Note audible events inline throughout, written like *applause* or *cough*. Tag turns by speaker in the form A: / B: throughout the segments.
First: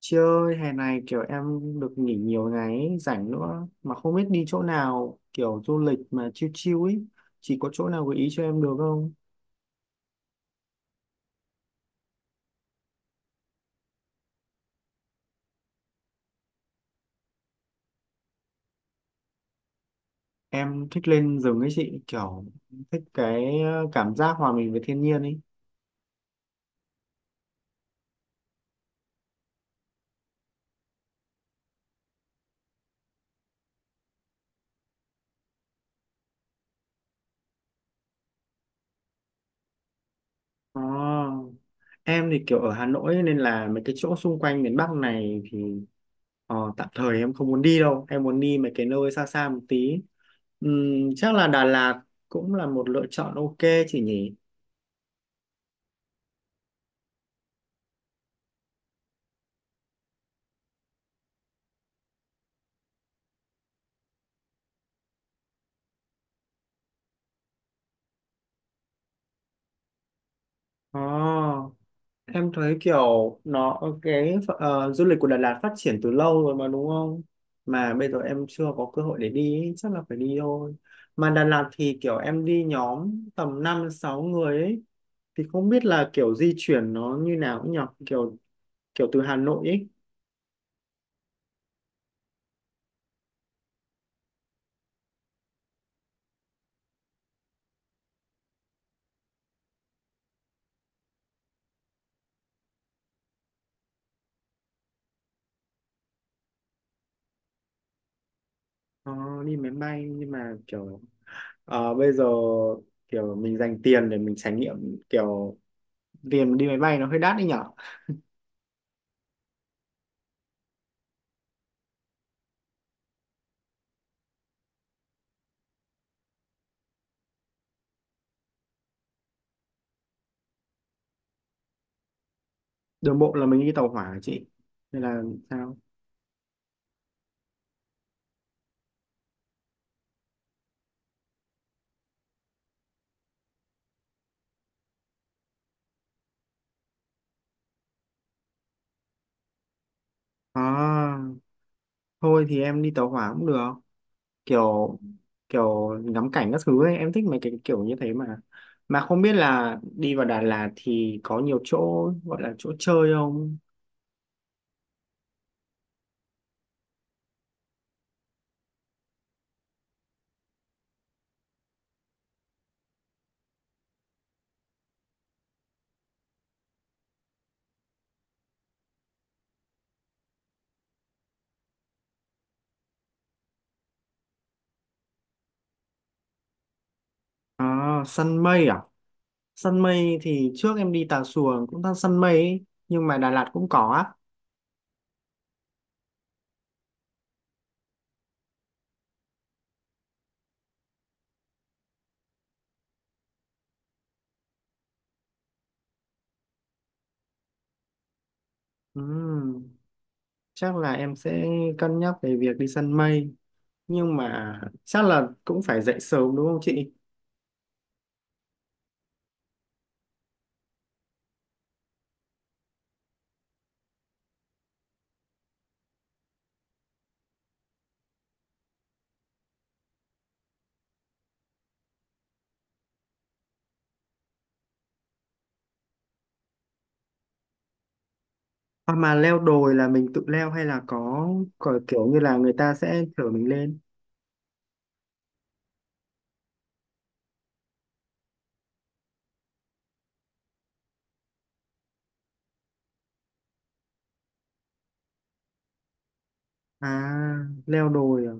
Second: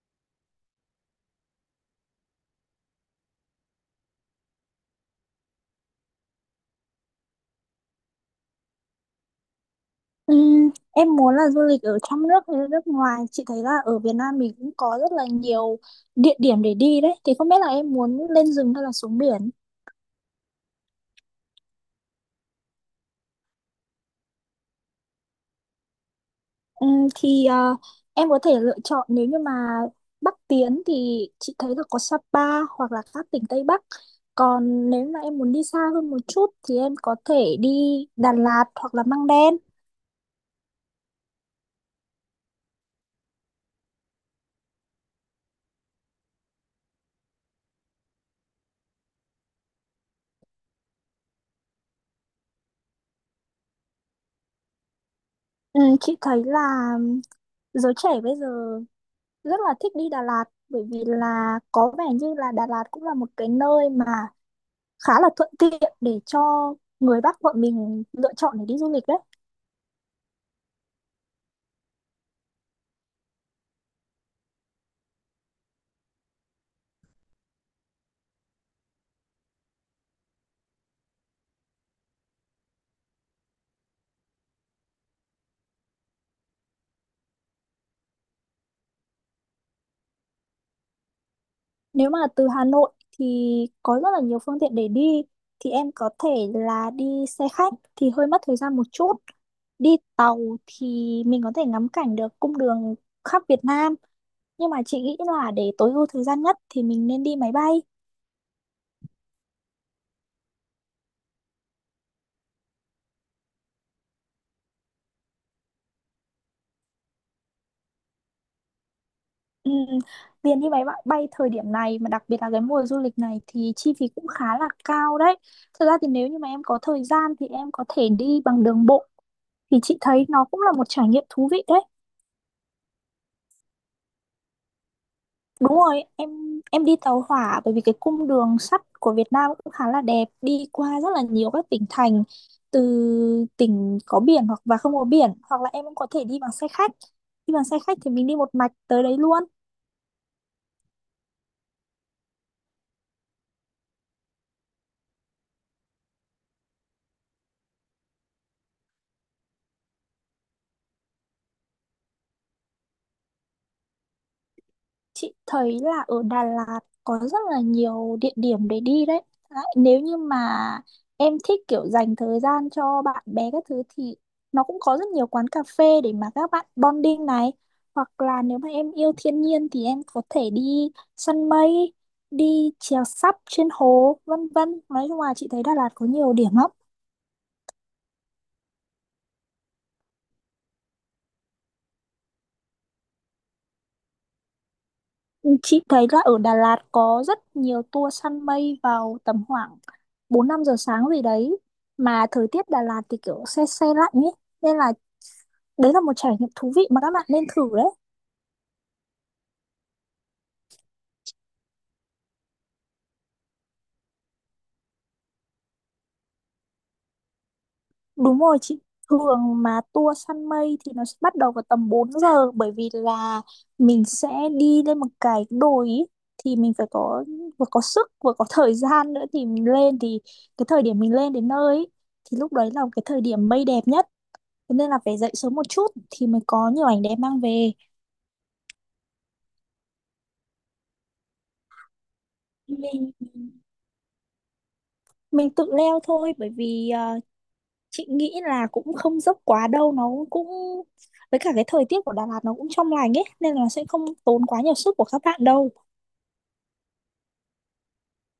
A: Chị ơi, hè này kiểu em được nghỉ nhiều ngày ấy, rảnh nữa mà không biết đi chỗ nào kiểu du lịch mà chill chill ấy. Chị có chỗ nào gợi ý cho em được không?
B: Em muốn là du lịch ở trong nước hay là nước ngoài? Chị thấy là ở Việt Nam mình cũng có rất là nhiều địa điểm để đi đấy, thì không biết là em muốn lên rừng hay là xuống biển?
A: Em thích lên rừng ấy chị, kiểu thích cái cảm giác hòa mình với thiên nhiên ấy.
B: Thì em có thể lựa chọn, nếu như mà Bắc tiến thì chị thấy là có Sapa hoặc là các tỉnh Tây Bắc, còn nếu mà em muốn đi xa hơn một chút thì em có thể đi Đà Lạt hoặc là Măng Đen.
A: À, em thì kiểu ở Hà Nội ấy, nên là mấy cái chỗ xung quanh miền Bắc này thì tạm thời em không muốn đi đâu. Em muốn đi mấy cái nơi xa xa một tí. Chắc là Đà Lạt cũng là một lựa chọn ok chị nhỉ?
B: Chị thấy là giới trẻ bây giờ rất là thích đi Đà Lạt, bởi vì là có vẻ như là Đà Lạt cũng là một cái nơi mà khá là thuận tiện để cho người Bắc bọn mình lựa chọn để đi du lịch đấy.
A: Ờ. Em thấy kiểu nó cái du lịch của Đà Lạt phát triển từ lâu rồi mà đúng không? Mà bây giờ em chưa có cơ hội để đi ý, chắc là phải đi thôi. Mà Đà Lạt thì kiểu em đi nhóm tầm 5 6 người ấy thì không biết là kiểu di chuyển nó như nào cũng nhỉ, kiểu kiểu từ Hà Nội ấy.
B: Nếu mà từ Hà Nội thì có rất là nhiều phương tiện để đi, thì em có thể là đi xe khách thì hơi mất thời gian một chút. Đi tàu thì mình có thể ngắm cảnh được cung đường khắp Việt Nam, nhưng mà chị nghĩ là để tối ưu thời gian nhất thì mình nên đi máy bay.
A: ờ, Đi máy bay nhưng mà kiểu bây giờ kiểu mình dành tiền để mình trải nghiệm kiểu tiền đi máy bay nó hơi đắt đấy nhỉ.
B: Ừ, tiền đi máy bay, bay thời điểm này mà đặc biệt là cái mùa du lịch này thì chi phí cũng khá là cao đấy. Thật ra thì nếu như mà em có thời gian thì em có thể đi bằng đường bộ, thì chị thấy nó cũng là một trải nghiệm thú vị đấy.
A: Đường bộ là mình đi tàu hỏa hả chị. Nên là
B: Đúng
A: sao?
B: rồi, em đi tàu hỏa bởi vì cái cung đường sắt của Việt Nam cũng khá là đẹp, đi qua rất là nhiều các tỉnh thành, từ tỉnh có biển hoặc và không có biển, hoặc là em cũng có thể đi bằng xe khách. Đi bằng xe khách thì mình đi một mạch tới đấy luôn.
A: À, thôi thì em đi tàu hỏa cũng được, kiểu kiểu ngắm cảnh các thứ ấy em thích mấy cái kiểu như thế mà không biết là đi vào Đà Lạt thì có nhiều chỗ gọi là chỗ chơi không?
B: Chị thấy là ở Đà Lạt có rất là nhiều địa điểm để đi đấy. Nếu như mà em thích kiểu dành thời gian cho bạn bè các thứ thì nó cũng có rất nhiều quán cà phê để mà các bạn bonding này. Hoặc là nếu mà em yêu thiên nhiên thì em có thể đi săn mây, đi chèo sắp trên hồ, vân vân. Nói chung là chị thấy Đà Lạt có nhiều điểm lắm.
A: À, săn mây à? Săn mây thì trước em đi Tà Xùa cũng đang săn mây ấy, nhưng mà Đà Lạt cũng có á.
B: Chị thấy là ở Đà Lạt có rất nhiều tour săn mây vào tầm khoảng 4-5 giờ sáng gì đấy, mà thời tiết Đà Lạt thì kiểu se se lạnh ấy, nên là đấy là một trải nghiệm thú vị mà các bạn nên thử đấy.
A: Ừm, chắc là em sẽ cân nhắc về việc đi săn mây, nhưng mà chắc là cũng phải dậy sớm đúng không chị?
B: Đúng rồi chị. Thường mà tour săn mây thì nó sẽ bắt đầu vào tầm 4 giờ, bởi vì là mình sẽ đi lên một cái đồi ý. Thì mình phải có vừa có sức vừa có thời gian nữa thì mình lên, thì cái thời điểm mình lên đến nơi ý, thì lúc đấy là cái thời điểm mây đẹp nhất. Thế nên là phải dậy sớm một chút thì mới có nhiều ảnh đẹp mang về.
A: Hoặc mà leo đồi là mình tự leo hay là có kiểu như là người ta sẽ
B: mình
A: chở mình lên?
B: mình tự leo thôi, bởi vì chị nghĩ là cũng không dốc quá đâu, nó cũng với cả cái thời tiết của Đà Lạt nó cũng trong lành ấy nên là sẽ không tốn quá nhiều sức của các bạn đâu.
A: À, leo đồi à?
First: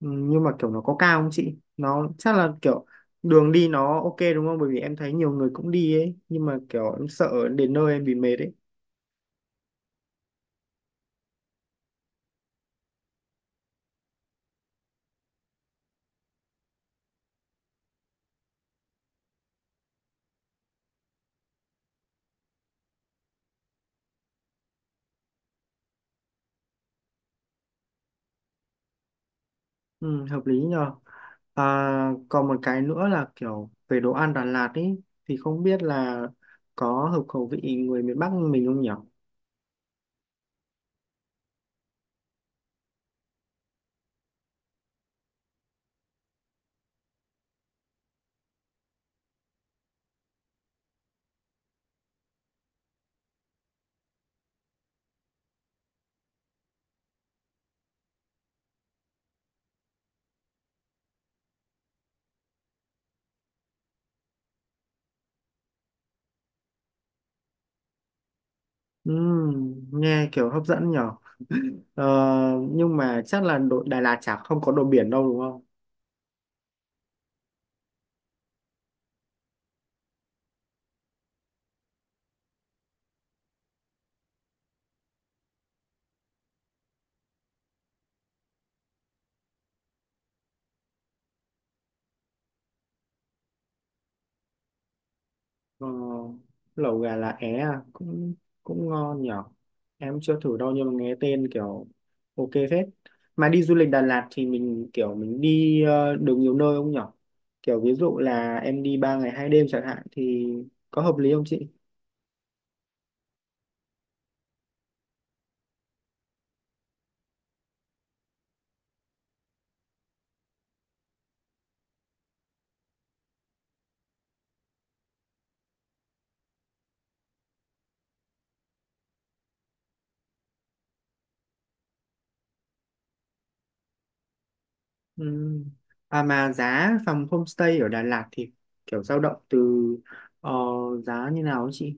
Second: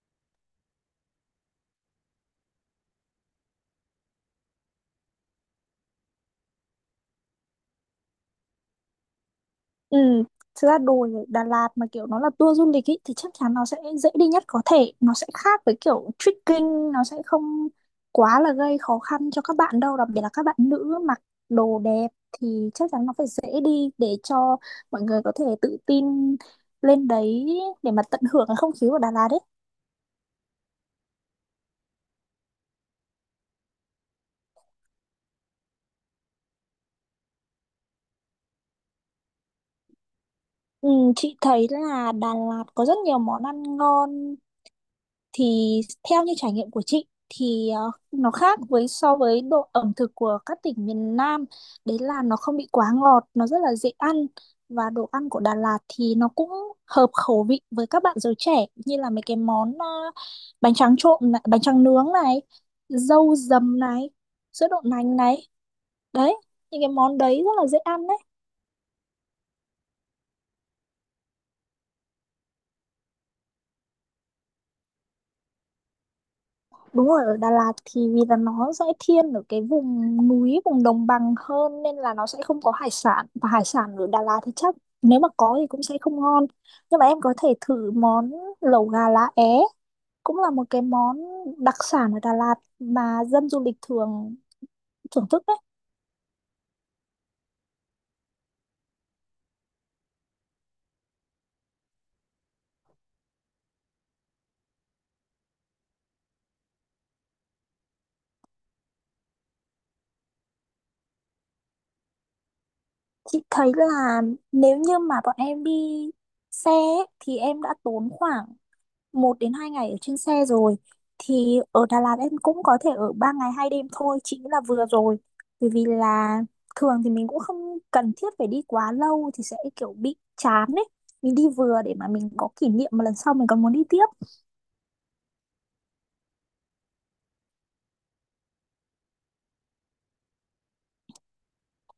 A: Ừ, nhưng mà kiểu nó có cao không chị? Nó chắc là kiểu đường đi nó ok đúng không? Bởi vì em thấy nhiều người cũng đi ấy. Nhưng mà kiểu em sợ đến nơi em bị mệt ấy.
B: Ừ, thực ra đồi ở Đà Lạt mà kiểu nó là tour du lịch ý, thì chắc chắn nó sẽ dễ đi nhất có thể. Nó sẽ khác với kiểu trekking, nó sẽ không quá là gây khó khăn cho các bạn đâu. Đặc biệt là các bạn nữ mặc đồ đẹp thì chắc chắn nó phải dễ đi để cho mọi người có thể tự tin lên đấy để mà tận hưởng cái không khí của Đà Lạt ấy.
A: Ừ, hợp lý nhờ. À, còn một cái nữa là kiểu về đồ ăn Đà Lạt ấy. Thì không biết là có hợp khẩu vị người miền Bắc mình không nhỉ?
B: Ừ, chị thấy là Đà Lạt có rất nhiều món ăn ngon, thì theo như trải nghiệm của chị thì nó khác với so với độ ẩm thực của các tỉnh miền Nam, đấy là nó không bị quá ngọt, nó rất là dễ ăn, và đồ ăn của Đà Lạt thì nó cũng hợp khẩu vị với các bạn giới trẻ, như là mấy cái món bánh tráng trộn này, bánh tráng nướng này, dâu dầm này, sữa đậu nành này, đấy, những cái món đấy rất là dễ ăn đấy.
A: Nghe kiểu hấp dẫn nhở. Ờ, nhưng mà chắc là đội Đà Lạt chả không có đồ biển đâu đúng không?
B: Đúng rồi, ở Đà Lạt thì vì là nó sẽ thiên ở cái vùng núi, vùng đồng bằng hơn, nên là nó sẽ không có hải sản. Và hải sản ở Đà Lạt thì chắc nếu mà có thì cũng sẽ không ngon. Nhưng mà em có thể thử món lẩu gà lá é, cũng là một cái món đặc sản ở Đà Lạt mà dân du lịch thường thưởng thức đấy.
A: Ờ, lẩu gà lá é à, cũng cũng ngon nhở, em chưa thử đâu nhưng mà nghe tên kiểu ok phết. Mà đi du lịch Đà Lạt thì mình kiểu mình đi được nhiều nơi không nhở, kiểu ví dụ là em đi 3 ngày hai đêm chẳng hạn thì có hợp lý không chị?
B: Chị thấy là nếu như mà bọn em đi xe ấy, thì em đã tốn khoảng 1 đến 2 ngày ở trên xe rồi, thì ở Đà Lạt em cũng có thể ở 3 ngày 2 đêm thôi, chị nghĩ là vừa rồi, bởi vì là thường thì mình cũng không cần thiết phải đi quá lâu thì sẽ kiểu bị chán ấy, mình đi vừa để mà mình có kỷ niệm mà lần sau mình còn muốn đi tiếp.
A: Ừm. À mà giá phòng homestay ở Đà Lạt thì kiểu dao động từ ờ, giá như nào ấy chị?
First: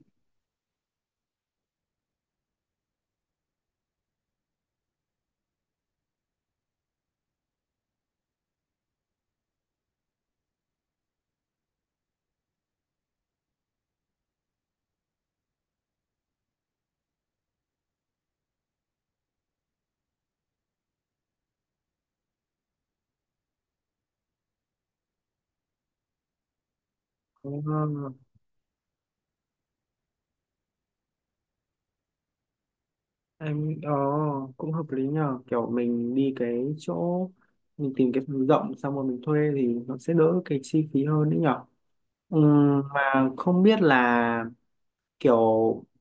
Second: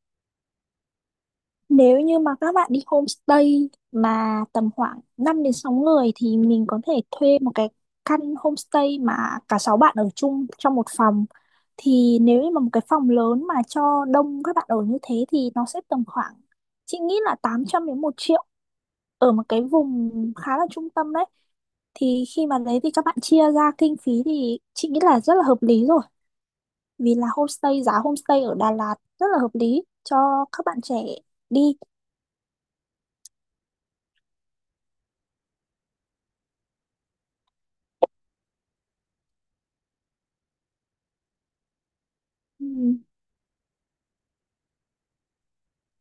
B: Nếu như mà các bạn đi homestay mà tầm khoảng 5 đến 6 người thì mình có thể thuê một cái căn homestay mà cả 6 bạn ở chung trong một phòng. Thì nếu như mà một cái phòng lớn mà cho đông các bạn ở như thế thì nó sẽ tầm khoảng, chị nghĩ là 800 đến một triệu, ở một cái vùng khá là trung tâm đấy. Thì khi mà đấy thì các bạn chia ra kinh phí thì chị nghĩ là rất là hợp lý rồi. Vì là
A: Ờ,
B: homestay, giá homestay ở Đà Lạt rất là hợp lý cho các bạn trẻ đi.
A: em cũng hợp lý nhờ, kiểu mình đi cái chỗ mình tìm cái phòng rộng xong rồi mình thuê thì nó sẽ đỡ cái chi phí hơn đấy nhở.
B: Ừ.
A: Mà không biết là kiểu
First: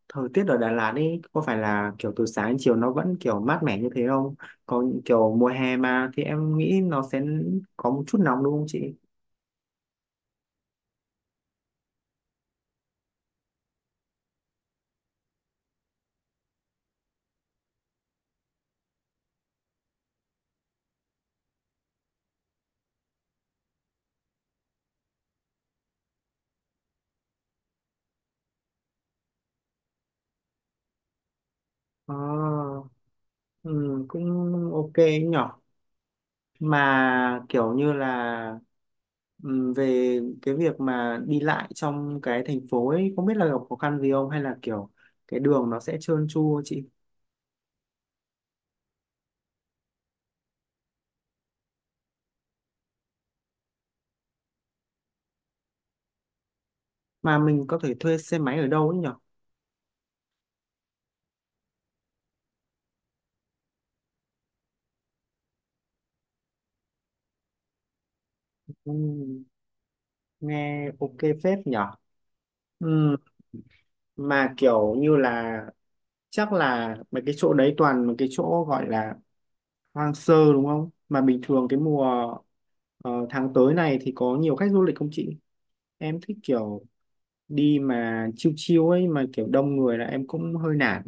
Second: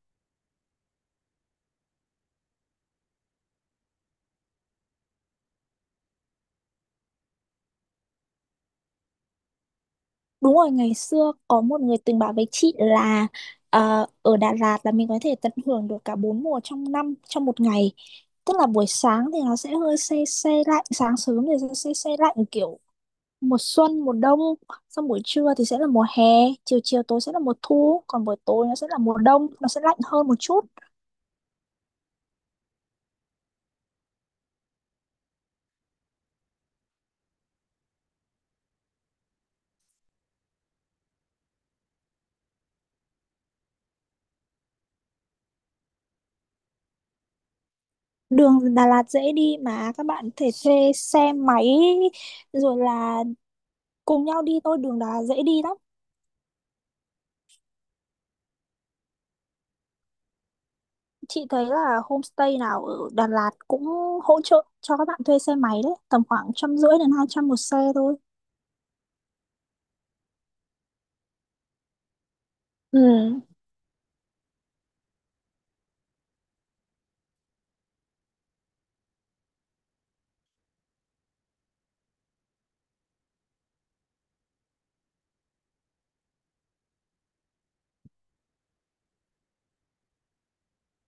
A: thời tiết ở Đà Lạt ấy có phải là kiểu từ sáng đến chiều nó vẫn kiểu mát mẻ như thế không, còn kiểu mùa hè mà thì em nghĩ nó sẽ có một chút nóng đúng không chị?
B: Đúng rồi, ngày xưa có một người từng bảo với chị là ở Đà Lạt là mình có thể tận hưởng được cả bốn mùa trong năm trong một ngày. Tức là buổi sáng thì nó sẽ hơi se se lạnh, sáng sớm thì sẽ se se lạnh kiểu mùa xuân, mùa đông, xong buổi trưa thì sẽ là mùa hè, chiều chiều tối sẽ là mùa thu, còn buổi tối nó sẽ là mùa đông, nó sẽ lạnh hơn một chút.
A: Ờ, cũng ok nhỉ. Mà kiểu như là, về cái việc mà đi lại trong cái thành phố ấy không biết là gặp khó khăn gì không hay là kiểu cái đường nó sẽ trơn tru chị?
B: Đường Đà Lạt dễ đi, mà các bạn có thể thuê xe máy rồi là cùng nhau đi thôi, đường Đà Lạt dễ đi lắm.
A: Mà mình có thể thuê xe máy ở đâu ấy nhở?
B: Chị thấy là homestay nào ở Đà Lạt cũng hỗ trợ cho các bạn thuê xe máy đấy, tầm khoảng 150 đến 200 một xe thôi.
A: Ừm, nghe ok phết nhở.
B: Ừ.
A: Ừm, mà kiểu như là chắc là mấy cái chỗ đấy toàn mấy cái chỗ gọi là hoang sơ đúng không, mà bình thường cái mùa tháng tới này thì có nhiều khách du lịch không chị? Em thích kiểu đi mà chiêu chiêu ấy, mà kiểu đông người là em cũng hơi nản.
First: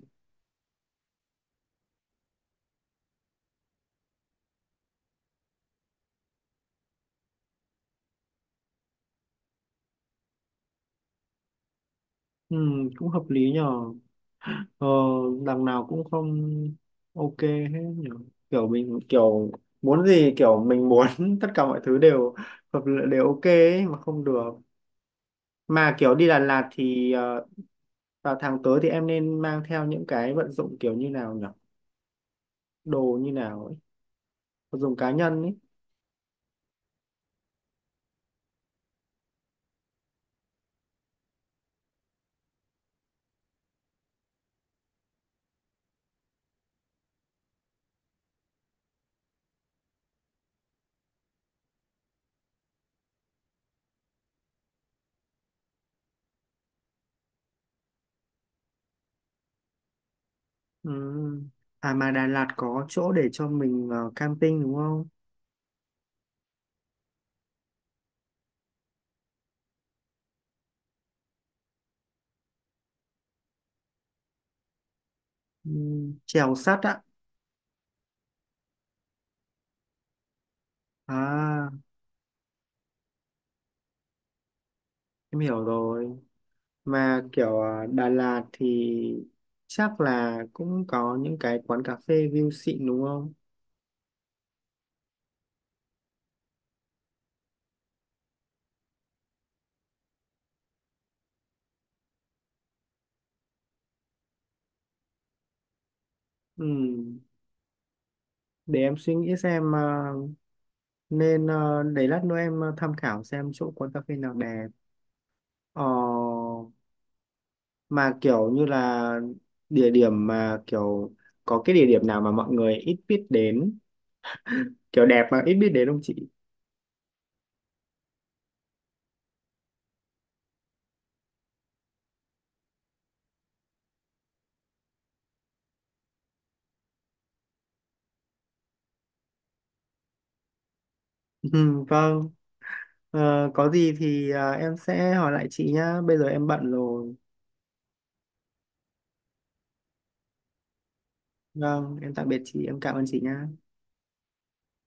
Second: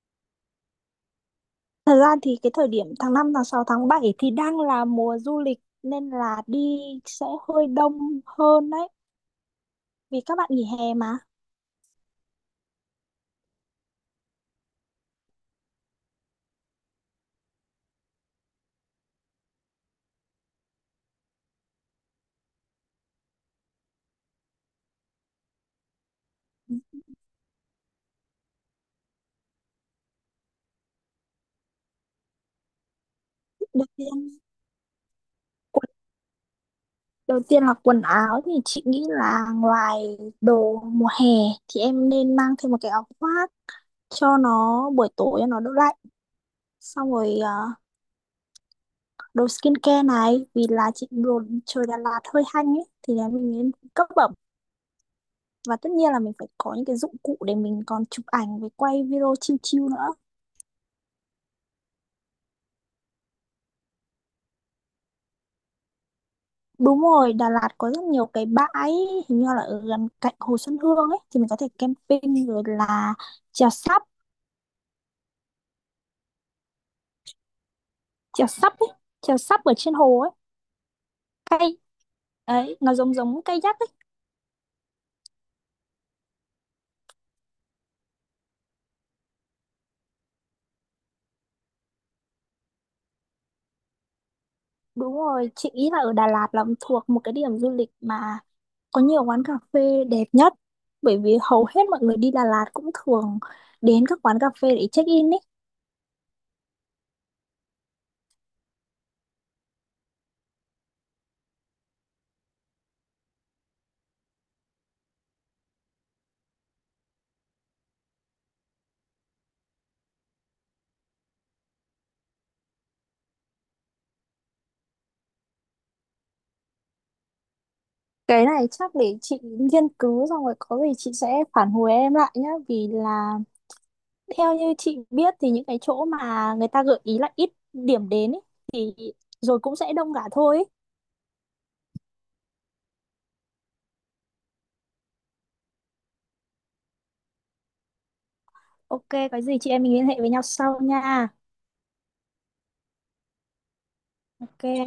B: Thật ra thì cái thời điểm tháng 5 tháng 6 tháng 7 thì đang là mùa du lịch, nên là đi sẽ hơi đông hơn đấy. Vì các bạn nghỉ hè mà.
A: Ừ, cũng hợp lý nhờ. Ờ, đằng nào cũng không ok hết nhờ, kiểu mình kiểu muốn gì kiểu mình muốn *laughs* tất cả mọi thứ đều hợp lệ đều ok ấy, mà không được. Mà kiểu đi Đà Lạt thì vào tháng tới thì em nên mang theo những cái vận dụng kiểu như nào nhỉ, đồ như nào ấy,
B: Đầu tiên,
A: vật dụng cá nhân ấy.
B: quần- đầu tiên là quần áo thì chị nghĩ là ngoài đồ mùa hè thì em nên mang thêm một cái áo khoác cho nó buổi tối cho nó đỡ lạnh. Xong rồi à, đồ skincare này, vì là chị đồ trời Đà Lạt hơi hanh ấy thì là mình nên cấp bẩm, và tất nhiên là mình phải có những cái dụng cụ để mình còn chụp ảnh với quay video chill chill nữa.
A: Ừ. À mà Đà Lạt có chỗ để cho mình camping đúng không?
B: Đúng rồi, Đà Lạt có rất nhiều cái bãi hình như là ở gần cạnh Hồ Xuân Hương ấy thì mình có thể camping, rồi là chèo sắp,
A: Ừ. Chèo sắt á.
B: chèo sắp ấy, chèo sắp ở trên hồ ấy,
A: À,
B: cây ấy, nó giống giống kayak ấy.
A: em hiểu rồi. Mà kiểu à, Đà Lạt thì chắc là cũng có những cái quán cà phê view xịn đúng không?
B: Đúng rồi, chị nghĩ là ở Đà Lạt là thuộc một cái điểm du lịch mà có nhiều quán cà phê đẹp nhất, bởi vì hầu hết mọi người đi Đà Lạt cũng thường đến các quán cà phê để check in ý.
A: Ừ. Để em suy nghĩ xem à, nên à, để lát nữa em à, tham khảo xem chỗ quán cà phê nào đẹp. Ờ, mà kiểu như là địa điểm mà kiểu có cái địa điểm nào mà mọi người ít biết đến, kiểu đẹp mà ít biết đến không chị?
B: Cái này chắc để chị nghiên cứu xong rồi có gì chị sẽ phản hồi em lại nhá, vì là theo như chị biết thì những cái chỗ mà người ta gợi ý là ít điểm đến ý, thì rồi cũng sẽ đông cả thôi ý.
A: *laughs* Ừ, vâng. Ờ, có gì thì à, em sẽ hỏi lại chị nhá. Bây giờ em bận rồi.
B: Ok, có gì chị em mình liên hệ với nhau sau nha.
A: Vâng, em tạm biệt chị, em cảm ơn chị nha.
B: Ok